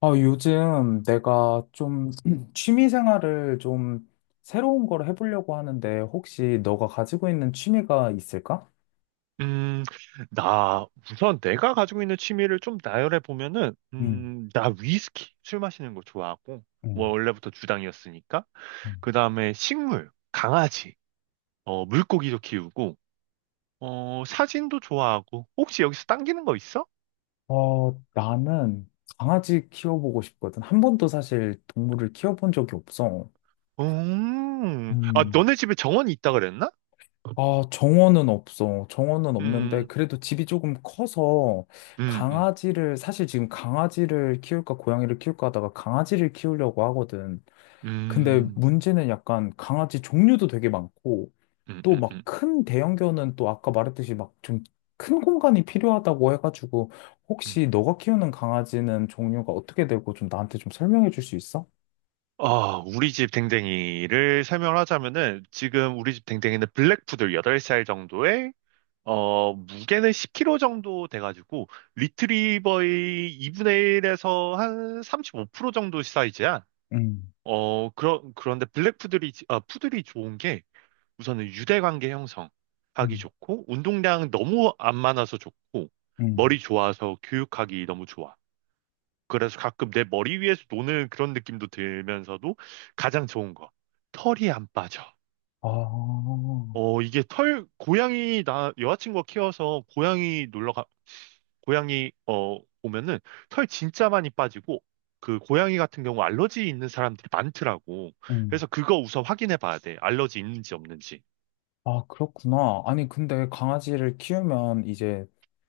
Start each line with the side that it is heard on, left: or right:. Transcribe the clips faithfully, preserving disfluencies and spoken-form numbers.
left: 어, 요즘 내가 좀 취미 생활을 좀 새로운 걸 해보려고 하는데 혹시 너가 가지고 있는 취미가 있을까?
right: 음, 나, 우선 내가 가지고 있는 취미를 좀 나열해 보면은,
left: 음,
right: 음, 나 위스키, 술 마시는 거 좋아하고, 뭐
left: 음,
right: 원래부터 주당이었으니까.
left: 음.
right: 그 다음에 식물, 강아지, 어, 물고기도 키우고, 어, 사진도 좋아하고, 혹시 여기서 당기는 거 있어?
left: 어, 나는 강아지 키워보고 싶거든. 한 번도 사실 동물을 키워본 적이 없어.
right: 음, 아,
left: 음.
right: 너네 집에 정원이 있다 그랬나?
left: 아, 정원은 없어. 정원은 없는데,
right: 음,
left: 그래도 집이 조금 커서,
right: 음, 음,
left: 강아지를, 사실 지금 강아지를 키울까, 고양이를 키울까 하다가 강아지를 키우려고 하거든. 근데
right: 음,
left: 문제는 약간 강아지 종류도 되게 많고,
right: 음,
left: 또
right: 음,
left: 막
right: 음,
left: 큰 대형견은 또 아까 말했듯이 막 좀 큰 공간이 필요하다고 해가지고,
right: 음.
left: 혹시 너가 키우는 강아지는 종류가 어떻게 되고 좀 나한테 좀 설명해 줄 수 있어?
right: 아, 우리 집 댕댕이를 설명을 하자면은 지금 우리 집 댕댕이는 블랙푸들 여덟 살 정도에 어, 무게는 십 킬로그램 정도 돼가지고 리트리버의 이분의 일에서 한 삼십오 퍼센트 정도 사이즈야.
left: 음,
right: 어, 그러, 그런데 블랙푸들이, 지- 아, 푸들이 좋은 게 우선은 유대관계 형성하기
left: 음,
right: 좋고 운동량 너무 안 많아서 좋고
left: 음.
right: 머리 좋아서 교육하기 너무 좋아. 그래서 가끔 내 머리 위에서 노는 그런 느낌도 들면서도 가장 좋은 거. 털이 안 빠져.
left: 아,
right: 어, 이게 털, 고양이, 나 여자친구가 키워서 고양이 놀러 가, 고양이, 어, 오면은 털 진짜 많이 빠지고 그 고양이 같은 경우 알러지 있는 사람들이 많더라고.
left: 음.
right: 그래서 그거 우선 확인해 봐야 돼. 알러지 있는지 없는지.
left: 아, 그렇구나. 아니, 근데 강아지를 키우면 이제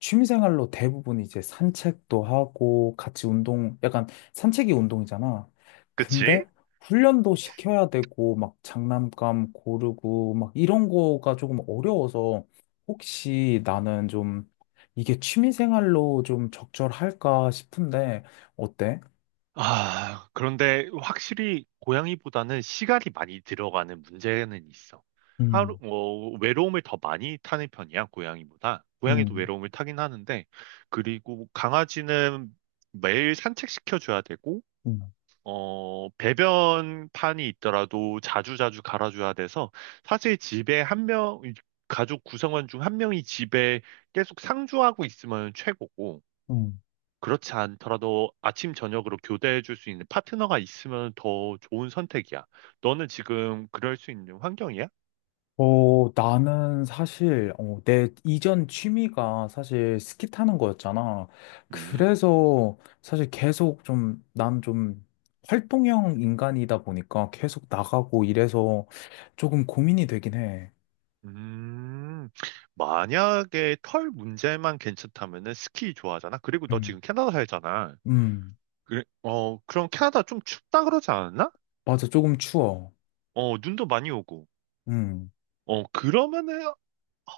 left: 취미생활로 대부분 이제 산책도 하고 같이 운동, 약간 산책이 운동이잖아.
right: 그치?
left: 근데 훈련도 시켜야 되고 막 장난감 고르고 막 이런 거가 조금 어려워서 혹시 나는 좀 이게 취미생활로 좀 적절할까 싶은데 어때?
right: 아, 그런데 확실히 고양이보다는 시간이 많이 들어가는 문제는 있어. 하루,
left: 음,
right: 어, 외로움을 더 많이 타는 편이야, 고양이보다. 고양이도
left: 음,
right: 외로움을 타긴 하는데, 그리고 강아지는 매일 산책시켜줘야 되고,
left: 음,
right: 어, 배변판이 있더라도 자주자주 갈아줘야 돼서, 사실 집에 한 명, 가족 구성원 중 한 명이 집에 계속 상주하고 있으면 최고고,
left: 음.
right: 그렇지 않더라도 아침 저녁으로 교대해 줄 수 있는 파트너가 있으면 더 좋은 선택이야. 너는 지금 그럴 수 있는 환경이야?
left: 어, 나는 사실, 어, 내 이전 취미가 사실 스키 타는 거였잖아.
right: 음.
left: 그래서 사실 계속 좀, 난 좀 활동형 인간이다 보니까 계속 나가고 이래서 조금 고민이 되긴 해.
right: 음. 만약에 털 문제만 괜찮다면은 스키 좋아하잖아. 그리고 너
left: 음,
right: 지금 캐나다 살잖아.
left: 음,
right: 그래, 어, 그럼 캐나다 좀 춥다 그러지 않았나?
left: 맞아. 조금 추워.
right: 어, 눈도 많이 오고.
left: 음.
right: 어, 그러면은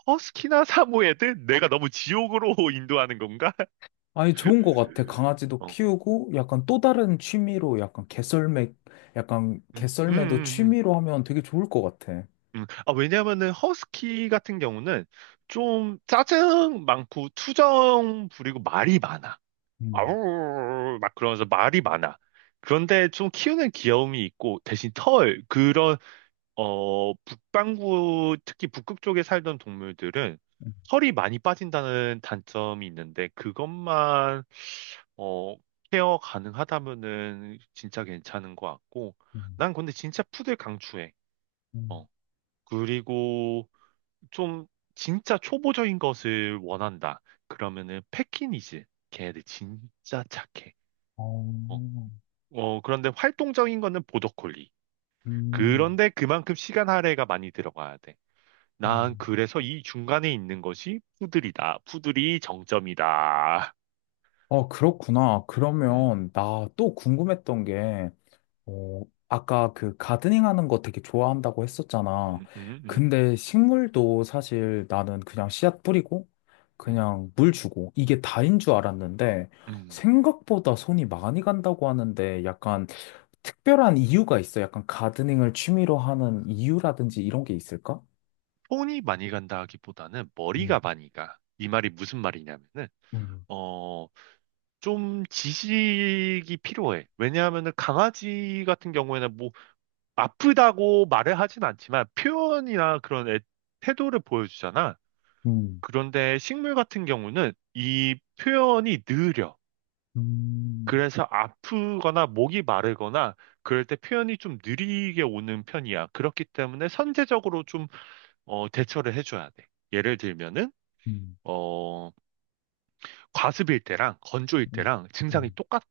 right: 허스키나 사모예드? 내가 너무 지옥으로 인도하는 건가?
left: 아니, 좋은 거 같아. 강아지도
right: 어.
left: 키우고 약간 또 다른 취미로 약간 개썰매, 약간
right: 음, 음,
left: 개썰매도
right: 음, 음.
left: 취미로 하면 되게 좋을 것 같아.
right: 음, 아, 왜냐면은 허스키 같은 경우는 좀 짜증 많고 투정 부리고 말이 많아.
left: 음,
right: 아우 막 그러면서 말이 많아. 그런데 좀 키우는 귀여움이 있고 대신 털 그런 어 북반구 특히 북극 쪽에 살던 동물들은
left: 음,
right: 털이 많이 빠진다는 단점이 있는데 그것만 어 케어 가능하다면은 진짜 괜찮은 것 같고
left: 음.
right: 난 근데 진짜 푸들 강추해.
left: 음.
right: 어 그리고 좀 진짜 초보적인 것을 원한다. 그러면은 패키니즈. 걔네들 진짜 착해. 어,
left: 어,
right: 어, 그런데 활동적인 거는 보더콜리.
left: 음,
right: 그런데 그만큼 시간 할애가 많이 들어가야 돼. 난
left: 음.
right: 그래서 이 중간에 있는 것이 푸들이다. 푸들이 정점이다.
left: 어, 그렇구나.
right: 음,
left: 그러면 나 또 궁금했던 게, 어, 아까 그 가드닝 하는 거 되게 좋아한다고 했었잖아.
right: 음, 음, 음,
left: 근데 식물도 사실 나는 그냥 씨앗 뿌리고,
right: 음,
left: 그냥 물 주고, 이게 다인 줄 알았는데,
right: 음.
left: 생각보다 손이 많이 간다고 하는데, 약간 특별한 이유가 있어. 약간 가드닝을 취미로 하는 이유라든지 이런 게 있을까?
right: 손이 많이 간다 하기보다는
left: 음,
right: 머리가 많이 가. 이 말이 무슨 말이냐면은,
left: 음,
right: 어, 좀 지식이 필요해. 왜냐하면은 강아지 같은 경우에는 뭐 아프다고 말을 하진 않지만 표현이나 그런 애- 태도를 보여주잖아.
left: 음,
right: 그런데 식물 같은 경우는 이 표현이 느려.
left: 음,
right: 그래서 아프거나 목이 마르거나 그럴 때 표현이 좀 느리게 오는 편이야. 그렇기 때문에 선제적으로 좀 어, 대처를 해줘야 돼. 예를 들면은
left: 음.
right: 어, 과습일 때랑 건조일
left: 음,
right: 때랑 증상이
left: 음,
right: 똑같아.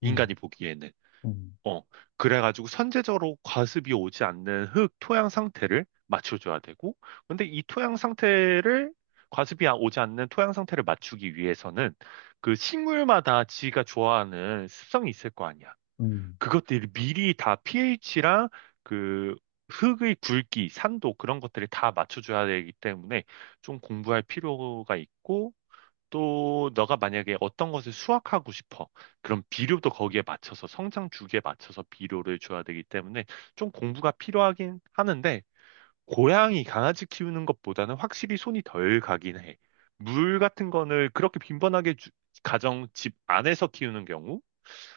right: 인간이
left: 음,
right: 보기에는.
left: 음,
right: 어, 그래가지고 선제적으로 과습이 오지 않는 흙 토양 상태를 맞춰줘야 되고, 근데 이 토양 상태를, 과습이 아- 오지 않는 토양 상태를 맞추기 위해서는 그 식물마다 지가 좋아하는 습성이 있을 거 아니야.
left: 음.
right: 그것들이 미리 다 pH랑 그 흙의 굵기, 산도 그런 것들을 다 맞춰줘야 되기 때문에 좀 공부할 필요가 있고, 또 너가 만약에 어떤 것을 수확하고 싶어. 그럼 비료도 거기에 맞춰서 성장 주기에 맞춰서 비료를 줘야 되기 때문에 좀 공부가 필요하긴 하는데 고양이 강아지 키우는 것보다는 확실히 손이 덜 가긴 해. 물 같은 거를 그렇게 빈번하게 주- 가정 집 안에서 키우는 경우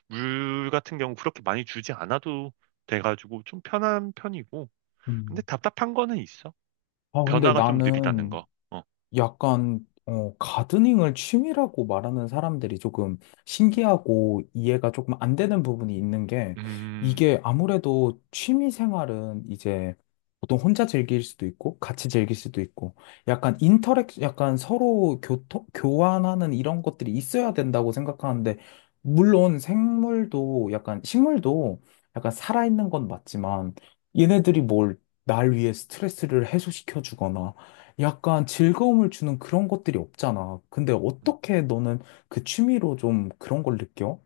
right: 물 같은 경우 그렇게 많이 주지 않아도 돼가지고 좀 편한 편이고 근데
left: 음.
right: 답답한 거는 있어.
left: 아, 근데
right: 변화가 좀 느리다는
left: 나는
right: 거. 어.
left: 약간 어, 가드닝을 취미라고 말하는 사람들이 조금
right: 음.
left: 신기하고 이해가 조금 안 되는 부분이 있는 게
right: 음.
left: 이게 아무래도 취미 생활은 이제 보통 혼자 즐길 수도 있고 같이 즐길 수도 있고 약간
right: 음.
left: 인터랙 약간 서로 교토, 교환하는 이런 것들이 있어야 된다고 생각하는데 물론 생물도 약간 식물도 약간 살아있는 건 맞지만 얘네들이 뭘 날 위해 스트레스를 해소시켜 주거나 약간 즐거움을 주는 그런 것들이 없잖아. 근데
right: 음.
left: 어떻게 너는 그 취미로 좀 그런 걸 느껴?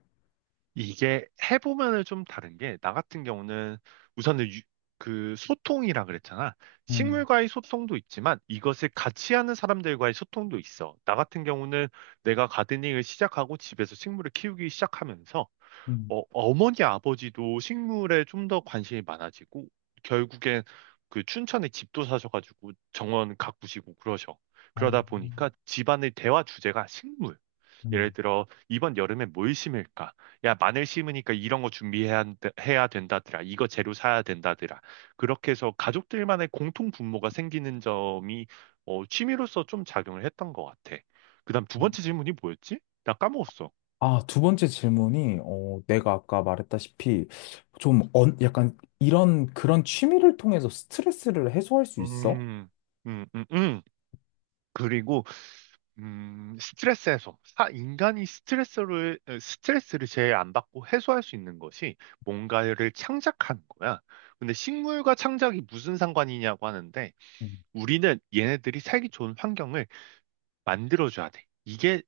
right: 이게 해보면은 좀 다른 게, 나 같은 경우는 우선은 유- 그 소통이라 그랬잖아.
left: 음,
right: 식물과의 소통도 있지만 이것을 같이 하는 사람들과의 소통도 있어. 나 같은 경우는 내가 가드닝을 시작하고 집에서 식물을 키우기 시작하면서
left: 음,
right: 어, 어머니 아버지도 식물에 좀 더 관심이 많아지고 결국엔 그 춘천에 집도 사셔가지고 정원 가꾸시고 그러셔.
left: 어,
right: 그러다 보니까 집안의 대화 주제가 식물. 예를
left: 음,
right: 들어 이번 여름에 뭘 심을까? 야, 마늘 심으니까 이런 거 준비해야 한다- 해야 된다더라. 이거 재료 사야 된다더라. 그렇게 해서 가족들만의 공통 분모가 생기는 점이 어, 취미로서 좀 작용을 했던 것 같아. 그다음 두
left: 음,
right: 번째 질문이 뭐였지? 나 까먹었어.
left: 아, 두 번째 질문이, 어, 내가 아까 말했다시피, 좀, 언 약간, 이런, 그런 취미를 통해서 스트레스를 해소할 수 있어?
right: 음, 음, 음, 음. 그리고 음, 스트레스 해소. 사- 인간이 스트레스를 어, 스트레스를 제일 안 받고 해소할 수 있는 것이 뭔가를 창작하는 거야. 근데 식물과 창작이 무슨 상관이냐고 하는데
left: 음,
right: 우리는 얘네들이 살기 좋은 환경을 만들어줘야 돼. 이게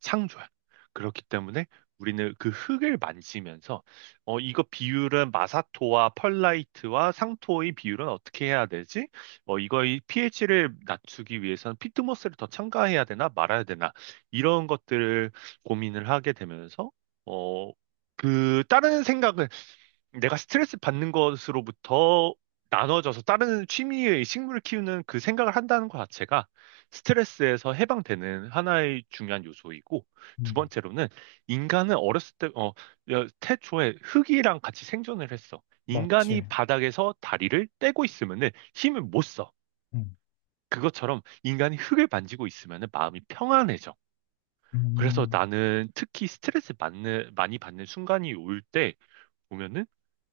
right: 창조야. 그렇기 때문에 우리는 그 흙을 만지면서 어 이거 비율은 마사토와 펄라이트와 상토의 비율은 어떻게 해야 되지? 어 이거의 pH를 낮추기 위해서는 피트모스를 더 첨가해야 되나 말아야 되나 이런 것들을 고민을 하게 되면서 어 그 다른 생각을 내가 스트레스 받는 것으로부터 나눠져서 다른 취미의 식물을 키우는 그 생각을 한다는 것 자체가 스트레스에서 해방되는 하나의 중요한 요소이고, 두
left: 음,
right: 번째로는 인간은 어렸을 때, 어, 여- 태초에 흙이랑 같이 생존을 했어.
left: 맞지.
right: 인간이 바닥에서 다리를 떼고 있으면은 힘을 못 써.
left: 음.
right: 그것처럼 인간이 흙을 만지고 있으면은 마음이 평안해져. 그래서
left: 음,
right: 나는 특히 스트레스 받는, 많이 받는 순간이 올 때 보면은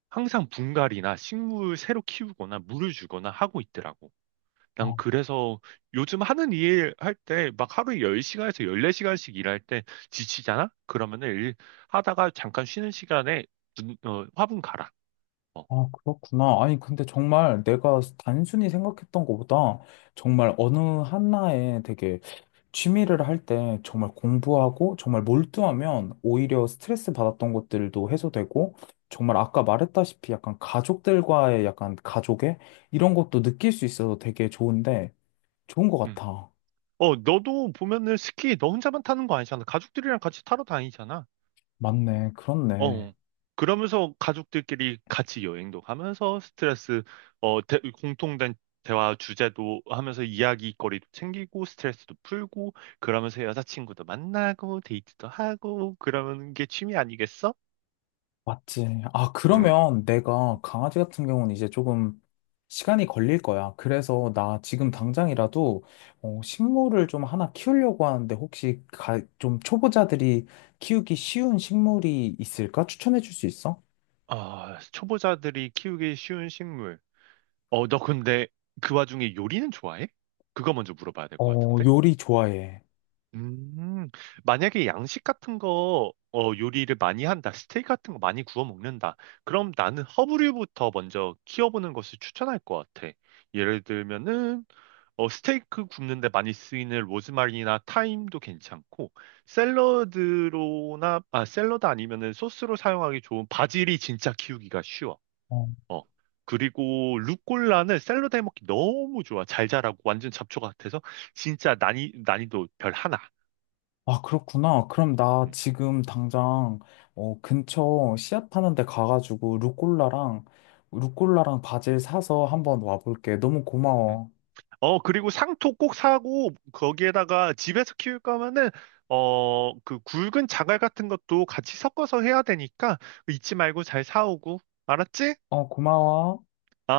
right: 항상 분갈이나 식물 새로 키우거나 물을 주거나 하고 있더라고. 난
left: 아,
right: 그래서 요즘 하는 일 할 때 막 하루에 열 시간에서 열네 시간씩 일할 때 지치잖아? 그러면은 일 하다가 잠깐 쉬는 시간에 눈- 어, 화분 갈아. 어,
left: 아, 그렇구나. 아니, 근데 정말 내가 단순히 생각했던 것보다 정말 어느 하나에 되게 취미를 할 때 정말 공부하고 정말 몰두하면 오히려 스트레스 받았던 것들도 해소되고 정말 아까 말했다시피 약간 가족들과의 약간 가족의 이런 것도 느낄 수 있어서 되게 좋은데 좋은 것
right: 응.
left: 같아.
right: 어, 너도 보면은 스키 너 혼자만 타는 거 아니잖아. 가족들이랑 같이 타러 다니잖아.
left: 맞네. 그렇네.
right: 어. 그러면서 가족들끼리 같이 여행도 가면서 스트레스, 어, 대- 공통된 대화 주제도 하면서 이야기거리도 챙기고 스트레스도 풀고 그러면서 여자친구도 만나고 데이트도 하고 그러는 게 취미 아니겠어?
left: 맞지. 아,
right: 음.
left: 그러면 내가 강아지 같은 경우는 이제 조금 시간이 걸릴 거야. 그래서 나 지금 당장이라도 어, 식물을 좀 하나 키우려고 하는데 혹시 가, 좀 초보자들이 키우기 쉬운 식물이 있을까? 추천해 줄 수 있어?
right: 아, 초보자들이 키우기 쉬운 식물. 어, 너 근데 그 와중에 요리는 좋아해? 그거 먼저 물어봐야 될 것
left: 어,
right: 같은데?
left: 요리 좋아해.
right: 음, 만약에 양식 같은 거, 어, 요리를 많이 한다, 스테이크 같은 거 많이 구워 먹는다, 그럼 나는 허브류부터 먼저 키워보는 것을 추천할 것 같아. 예를 들면은, 어, 스테이크 굽는데 많이 쓰이는 로즈마리나 타임도 괜찮고, 샐러드로나, 아, 샐러드 아니면은 소스로 사용하기 좋은 바질이 진짜 키우기가 쉬워.
left: 어.
right: 어. 그리고 루꼴라는 샐러드 해먹기 너무 좋아. 잘 자라고 완전 잡초 같아서 진짜 난이, 난이도 별 하나. 음.
left: 아, 그렇구나. 그럼 나 지금 당장 어, 근처 씨앗 파는 데 가가지고 루꼴라랑 루꼴라랑 바질 사서 한번 와볼게. 너무
right: 음.
left: 고마워.
right: 어, 그리고 상토 꼭 사고, 거기에다가 집에서 키울 거면은, 어, 그 굵은 자갈 같은 것도 같이 섞어서 해야 되니까, 잊지 말고 잘 사오고. 알았지?
left: 어, 고마워.
right: 아.